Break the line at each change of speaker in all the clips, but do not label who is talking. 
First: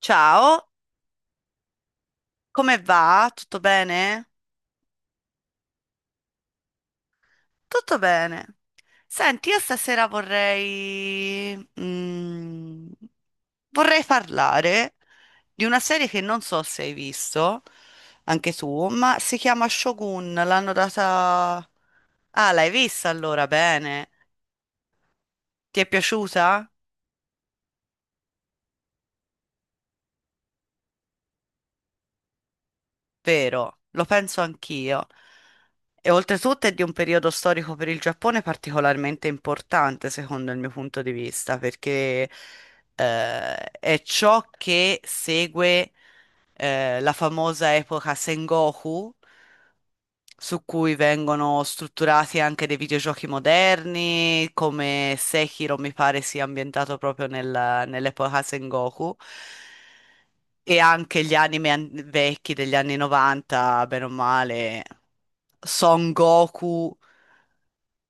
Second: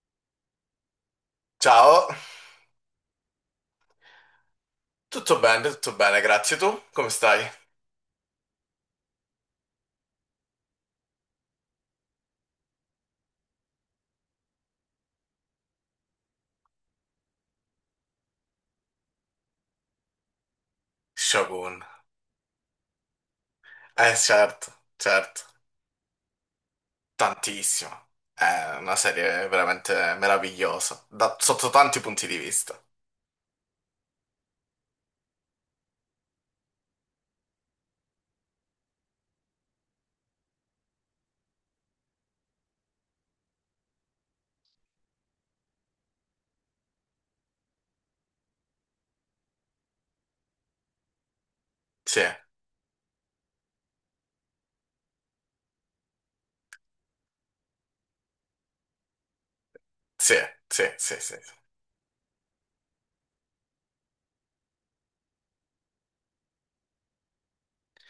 Ciao,
Ciao,
come va? Tutto bene?
tutto bene, grazie. Tu come stai?
Tutto bene. Senti, io stasera vorrei parlare di una serie che non so se hai visto, anche tu, ma si chiama Shogun, l'hanno data.
Shogun.
Ah, l'hai vista allora, bene.
Eh certo, certo,
Ti è piaciuta?
tantissimo. È una serie veramente meravigliosa, sotto tanti punti di vista.
Vero, lo penso anch'io. E oltretutto è di un periodo storico per il Giappone particolarmente importante, secondo il mio punto di vista, perché è ciò che segue la famosa epoca Sengoku, su cui vengono
Sì,
strutturati anche dei videogiochi moderni, come Sekiro mi pare sia ambientato proprio nell'epoca Sengoku,
sì,
e
sì, sì,
anche gli
sì.
anime vecchi degli anni 90, bene o male, Son Goku,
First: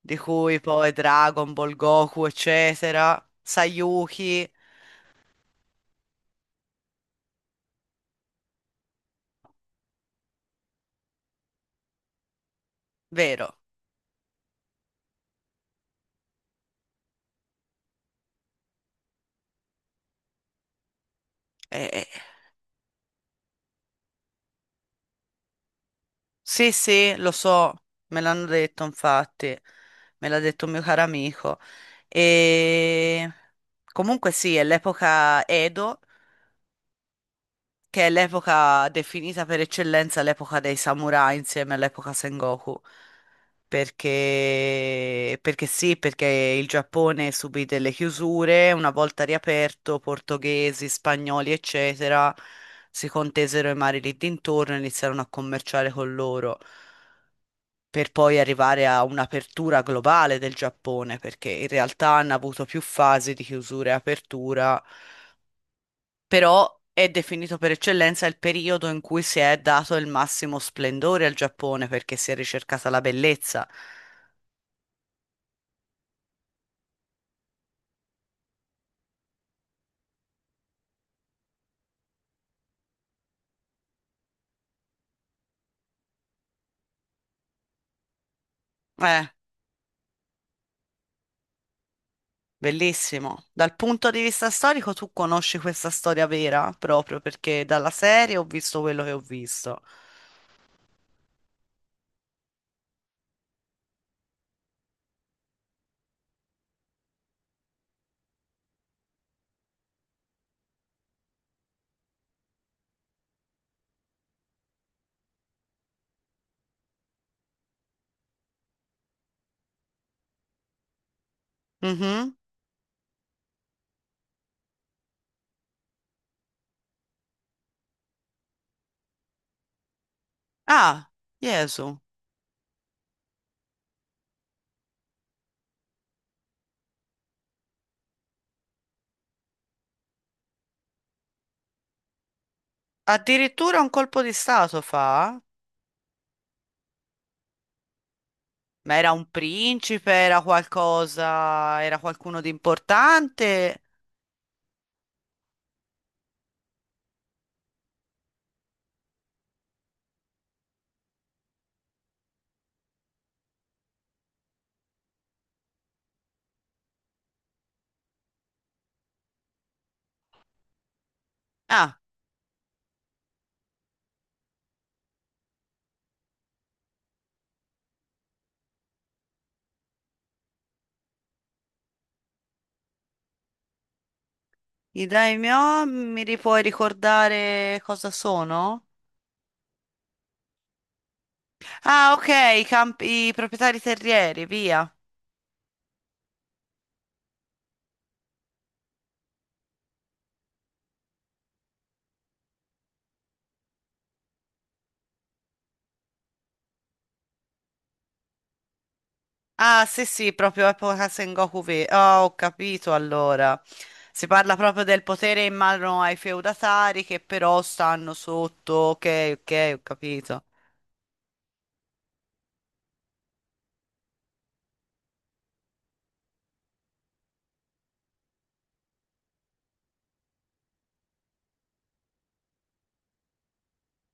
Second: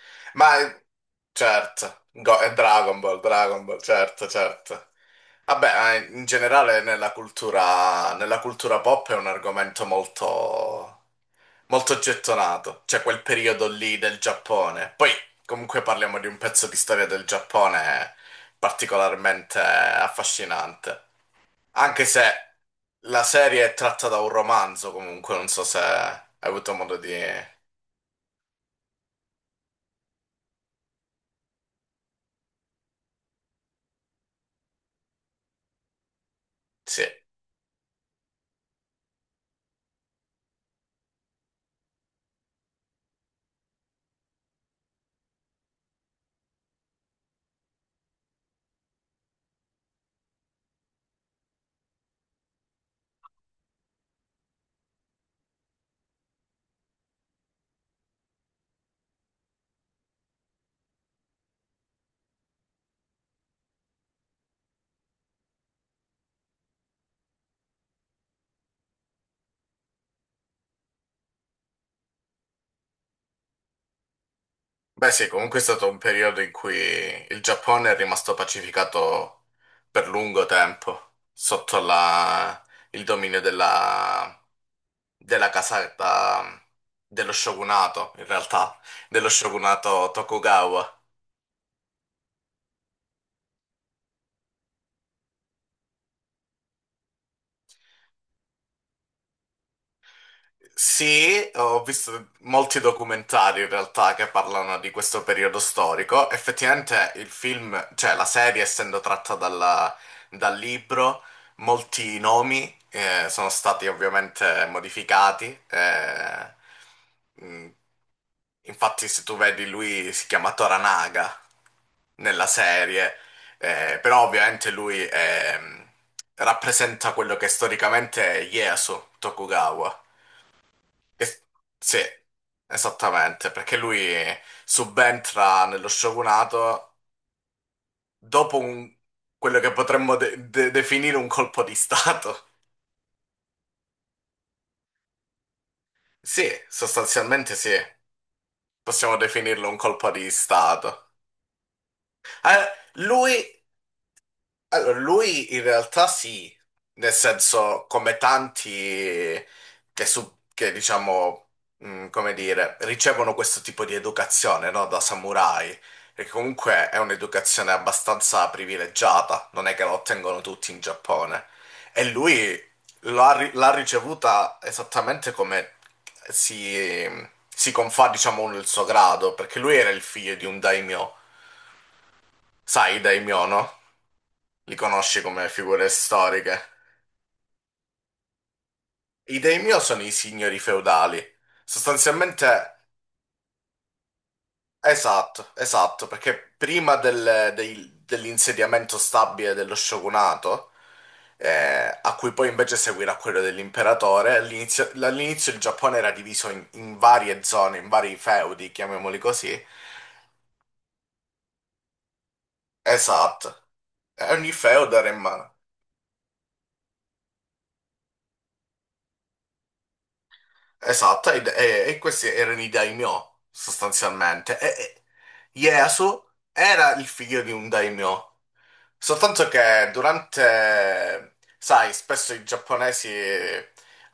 di
Ma
cui poi Dragon Ball
certo,
Goku,
Dragon Ball,
eccetera,
Dragon Ball, certo,
Sayuki,
certo. Vabbè, ma in generale nella cultura pop è un argomento molto molto gettonato, cioè quel
vero?
periodo lì del Giappone. Poi comunque parliamo di un pezzo di storia del Giappone particolarmente affascinante, anche
Eh,
se la serie è tratta da un romanzo comunque, non so se hai
Sì,
avuto modo di.
sì, lo so, me l'hanno detto infatti, me l'ha detto un mio caro amico. E comunque sì, è l'epoca Edo,
Sì.
che è l'epoca definita per eccellenza l'epoca dei samurai insieme all'epoca Sengoku. Perché sì, perché il Giappone subì delle chiusure, una volta riaperto, portoghesi, spagnoli, eccetera, si contesero i mari lì dintorno e iniziarono a commerciare con loro per poi arrivare a un'apertura globale del Giappone, perché in realtà hanno avuto più fasi di chiusura e apertura, però è definito per eccellenza il periodo in cui si è dato il massimo splendore al Giappone, perché si è ricercata la bellezza.
Beh sì, comunque è stato un periodo in cui il Giappone è rimasto pacificato per lungo tempo sotto il dominio della casata dello shogunato, in realtà,
Eh,
dello shogunato Tokugawa.
bellissimo. Dal punto di vista storico, tu conosci questa storia vera, proprio perché dalla serie ho visto quello che ho visto.
Sì, ho visto molti documentari in realtà che parlano di questo periodo storico. Effettivamente il film, cioè la serie essendo tratta dal libro, molti nomi sono stati ovviamente modificati. Mh, Infatti se tu vedi lui si chiama Toranaga
Mhm.
nella serie, però ovviamente lui rappresenta quello che storicamente è Ieyasu Tokugawa.
Ah,
Es- sì,
Gesù.
esattamente, perché lui subentra nello shogunato dopo quello che potremmo definire un colpo di stato.
Addirittura un colpo di stato fa?
Sì, sostanzialmente sì,
Ma era
possiamo
un
definirlo un colpo
principe,
di
era
stato.
qualcosa, era qualcuno di
Eh, lui
importante?
Allora, lui in realtà sì, nel senso come tanti che, diciamo, come dire, ricevono questo tipo di educazione, no, da samurai, perché comunque è un'educazione abbastanza privilegiata, non è che la ottengono tutti in Giappone.
Ah,
E lui l'ha ricevuta esattamente come si, si confà, diciamo, il suo grado, perché lui era il figlio di un daimyo, sai, i daimyo, no? Li
i
conosci come
daimyo,
figure storiche.
puoi ricordare cosa sono?
I dei mio sono i signori feudali.
Ah, ok, i,
Sostanzialmente,
camp- i proprietari terrieri, via.
esatto, esatto, perché prima dell'insediamento stabile dello shogunato, a cui poi invece seguirà quello dell'imperatore, all'inizio il Giappone era diviso in varie zone, in vari feudi, chiamiamoli così.
Ah, sì, sì, proprio epoca Sengoku V. Oh, ho capito
Esatto.
allora.
E
Si
ogni
parla proprio
feudo
del
era in
potere in
mano.
mano ai feudatari che però stanno sotto. Ok, ok, ho capito.
Esatto, e questi erano i daimyo, sostanzialmente. E Ieyasu era il figlio di un daimyo, soltanto che durante, sai, spesso i giapponesi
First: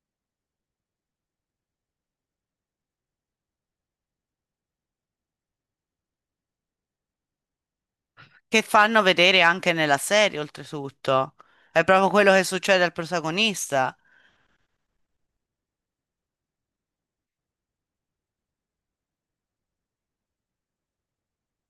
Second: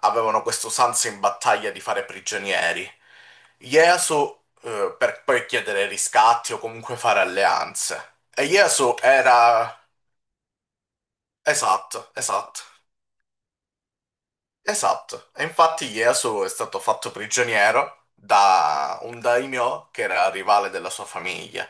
avevano questa usanza in battaglia di fare prigionieri. Ieyasu, per poi chiedere riscatti o comunque fare alleanze. E
Che
Ieyasu
fanno vedere anche
era.
nella serie, oltretutto. È proprio
Esatto,
quello che
esatto.
succede al protagonista.
Esatto, e infatti Ieyasu è stato fatto prigioniero da un daimyo che era rivale della sua famiglia.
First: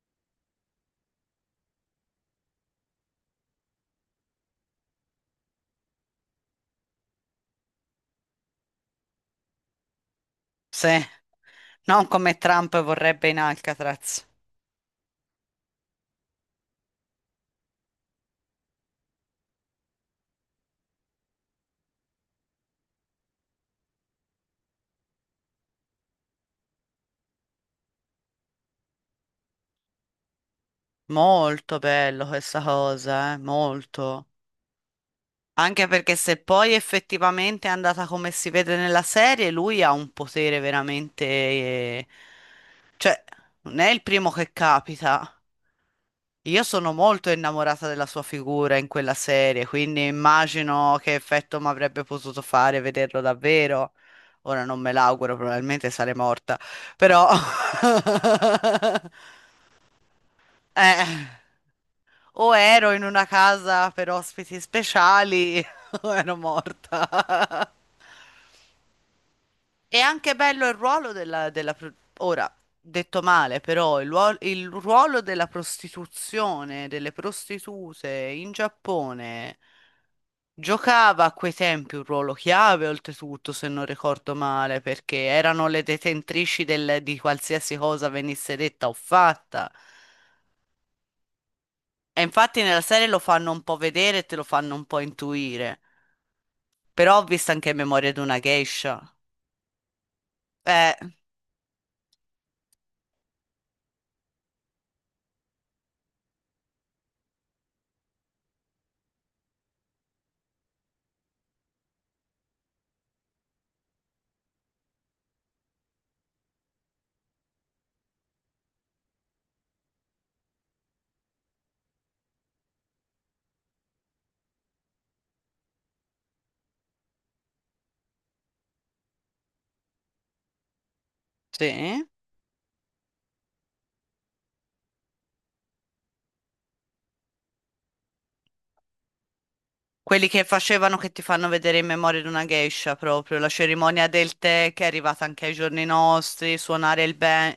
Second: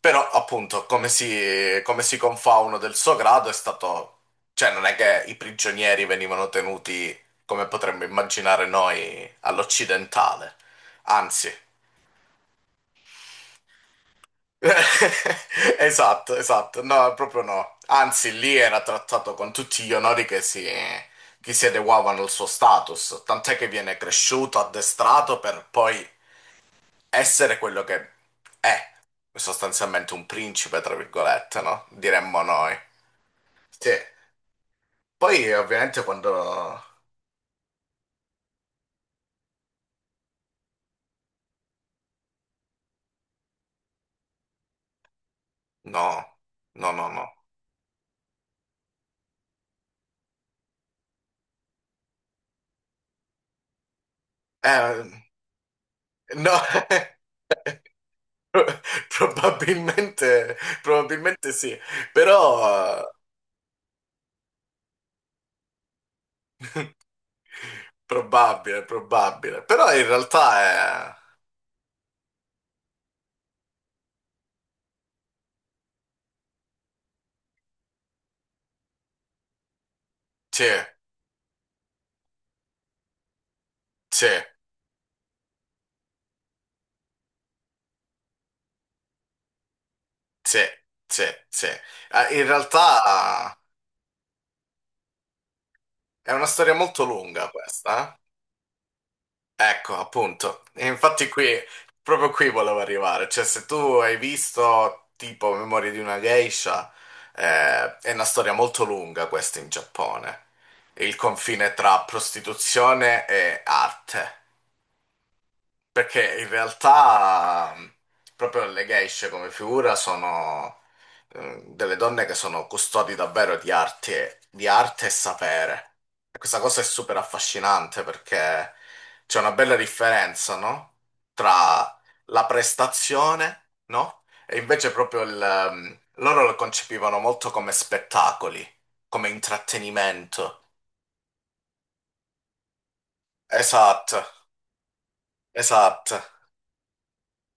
Però, appunto, come si confà uno del suo grado è stato. Cioè, non è che i prigionieri venivano tenuti come potremmo immaginare noi all'occidentale.
Sì,
Anzi.
non come Trump vorrebbe in Alcatraz.
Esatto, esatto, no, proprio no. Anzi, lì era trattato con tutti gli onori che si adeguavano al suo status, tant'è che viene cresciuto, addestrato per poi essere quello che è, sostanzialmente un principe, tra virgolette,
Molto
no?
bello
Diremmo
questa
noi.
cosa,
Sì.
molto.
Poi,
Anche
ovviamente,
perché
quando.
se poi effettivamente è andata come si vede nella serie, lui ha un potere veramente. Cioè, non è il primo che capita.
No,
Io sono
no, no, no.
molto innamorata della sua figura in quella serie, quindi immagino che effetto mi avrebbe potuto fare vederlo davvero. Ora non me
Eh,
l'auguro, probabilmente sarei
no,
morta, però.
probabilmente,
Eh,
probabilmente sì,
o ero in
però.
una casa per ospiti speciali o ero morta.
Probabile, probabile. Però
È
in
anche
realtà
bello il ruolo
è.
ora, detto male, però il ruolo della prostituzione, delle prostitute in Giappone
Sì,
giocava a quei tempi un ruolo chiave, oltretutto, se non
sì,
ricordo male, perché erano le detentrici di qualsiasi cosa venisse detta o fatta.
sì, sì, sì.
E
In
infatti nella serie lo fanno
realtà
un po' vedere e te lo fanno un po' intuire.
è una storia molto
Però ho
lunga
visto anche Memoria di
questa.
una geisha.
Eh? Ecco, appunto. E
Eh,
infatti qui, proprio qui volevo arrivare. Cioè, se tu hai visto tipo Memorie di una geisha, è una storia molto lunga questa in Giappone. Il confine tra prostituzione e arte. Perché in realtà proprio le geishe come figura sono delle donne che sono custodi davvero di arte e sapere. E questa cosa è super affascinante perché c'è una bella differenza, no? Tra
sì.
la prestazione, no? E invece proprio loro lo concepivano molto come spettacoli, come
Quelli che
intrattenimento.
facevano che ti fanno vedere in Memoria di una geisha proprio, la cerimonia
Esatto,
del tè che è arrivata anche ai giorni
esatto.
nostri, suonare il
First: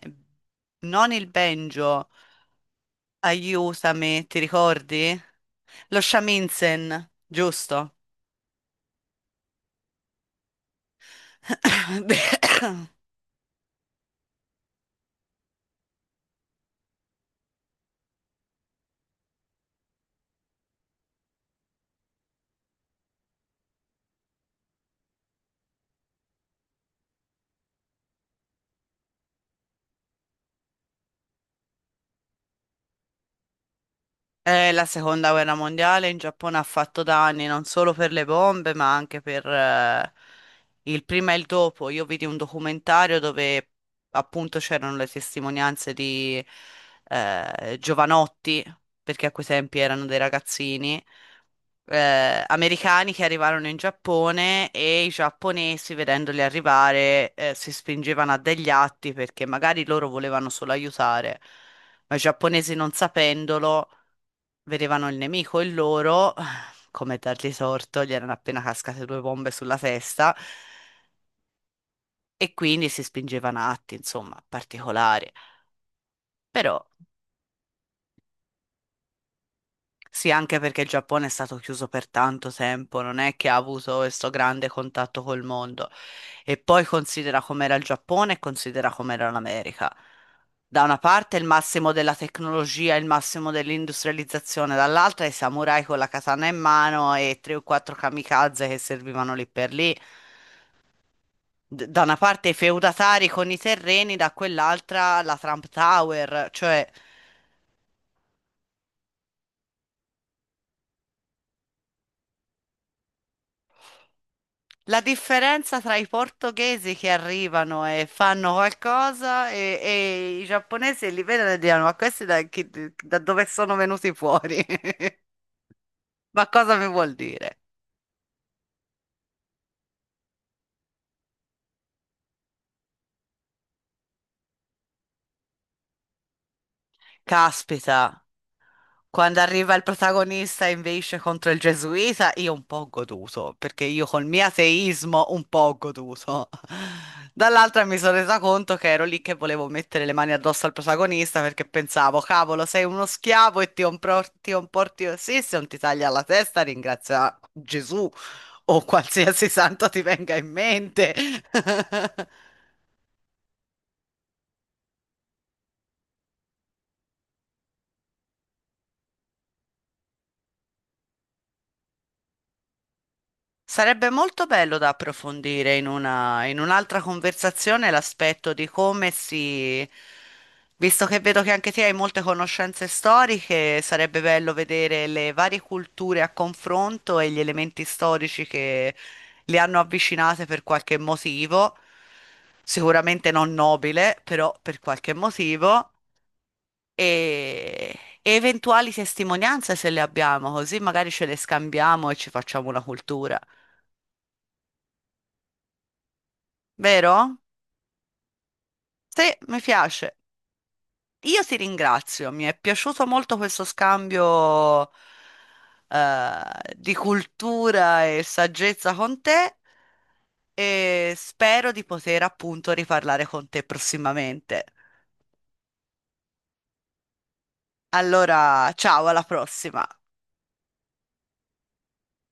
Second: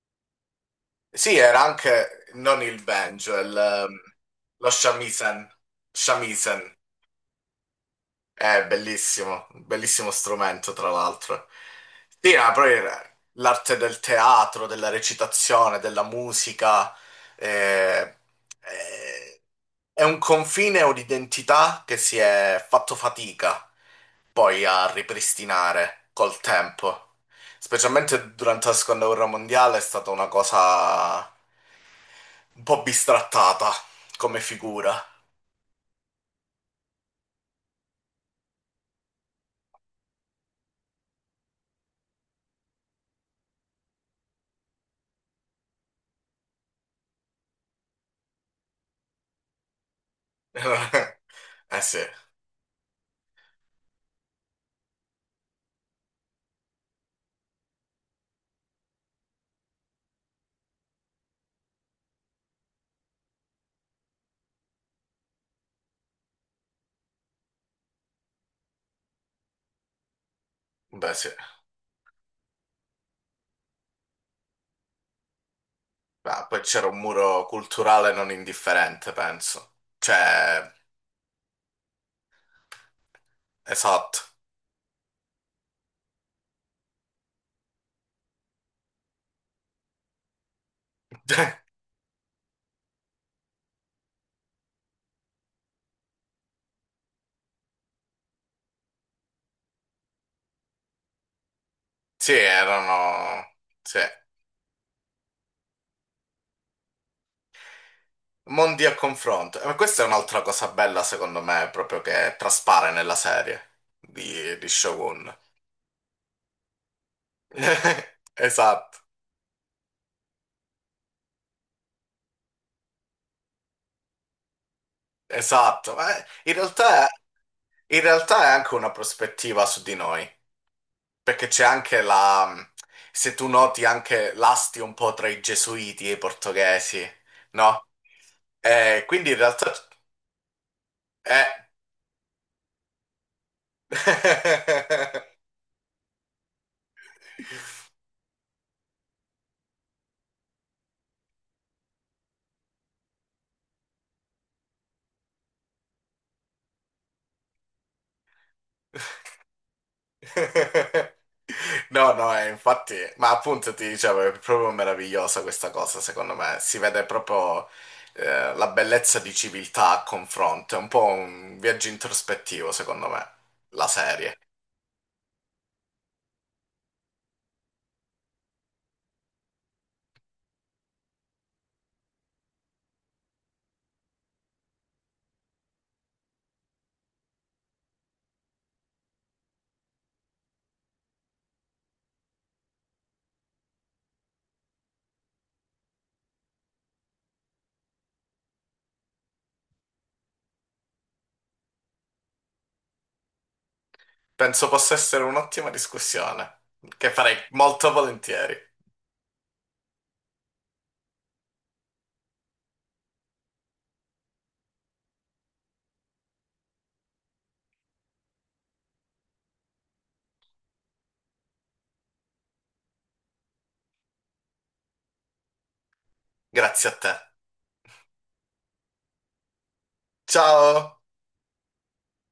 non il
Sì, era
banjo,
anche non il banjo,
aiutami, ti
lo
ricordi?
shamisen.
Lo
Shamisen
shamisen, giusto?
è bellissimo, un bellissimo strumento tra l'altro. Sì, ma poi era l'arte del teatro, della recitazione, della musica, eh, eh, è un confine o un'identità che si è fatto fatica poi a ripristinare col tempo. Specialmente durante la seconda guerra mondiale è stata una cosa un po' bistrattata come
La
figura.
seconda guerra mondiale in Giappone ha fatto danni non solo per le bombe, ma anche per il prima e il dopo. Io vidi un documentario dove appunto c'erano le testimonianze di giovanotti, perché a quei tempi erano dei ragazzini
Eh
americani che arrivarono in Giappone e i giapponesi, vedendoli arrivare, si spingevano a degli atti perché magari loro volevano solo aiutare, ma i giapponesi non sapendolo. Vedevano il nemico e loro, come dargli torto, gli erano appena cascate due bombe sulla testa
sì.
e quindi si spingevano a atti, insomma, particolari.
Beh, poi
Però
c'era un muro culturale non indifferente, penso.
Sì, anche
Cioè,
perché il Giappone è stato chiuso per tanto tempo, non è che ha avuto
esatto.
questo grande contatto col mondo. E poi considera com'era il Giappone e considera com'era l'America. Da una parte il massimo della tecnologia, il massimo dell'industrializzazione, dall'altra i samurai con la katana in mano e tre o quattro kamikaze che servivano lì per lì. Da una
Sì,
parte i feudatari
erano.
con i
Sì.
terreni, da quell'altra la Trump Tower, cioè.
Mondi a confronto. Ma questa è un'altra cosa bella, secondo me, proprio che traspare nella serie di
La
Shogun.
differenza tra i portoghesi che arrivano e fanno
Esatto,
qualcosa e i giapponesi li vedono e dicono: ma questi da dove sono venuti fuori?
esatto. Ma
Ma
in
cosa mi
realtà,
vuol dire?
in realtà è anche una prospettiva su di noi. Perché c'è anche la. Se tu noti anche l'asti un po' tra i gesuiti e i portoghesi, no?
Caspita.
Quindi in
Quando
realtà.
arriva il protagonista e invece
Eh...
contro il gesuita, io un po' ho goduto, perché io col mio ateismo un po' ho goduto. Dall'altra mi sono resa conto che ero lì che volevo mettere le mani addosso al protagonista perché pensavo, cavolo, sei uno schiavo e ti comporti, comporti così, se non ti taglia la testa, ringrazia Gesù o qualsiasi santo ti venga in mente.
No, no, infatti. Ma appunto ti dicevo, è proprio meravigliosa questa cosa, secondo me. Si vede proprio la bellezza di civiltà a confronto. È un po' un viaggio introspettivo, secondo me, la
Sarebbe
serie.
molto bello da approfondire in un'altra conversazione l'aspetto di come si. Visto che vedo che anche te hai molte conoscenze storiche, sarebbe bello vedere le varie culture a confronto e gli elementi storici che le hanno avvicinate per qualche motivo, sicuramente non nobile, però per qualche motivo, e, e eventuali testimonianze se le abbiamo, così magari ce le scambiamo e ci facciamo una cultura.
Penso possa essere un'ottima discussione, che farei
Vero?
molto volentieri.
Sì, mi piace. Io ti ringrazio, mi è piaciuto molto questo scambio eh, di cultura e saggezza con te e spero di poter appunto riparlare con te prossimamente.
Grazie a te.
Allora, ciao, alla prossima.
Ciao.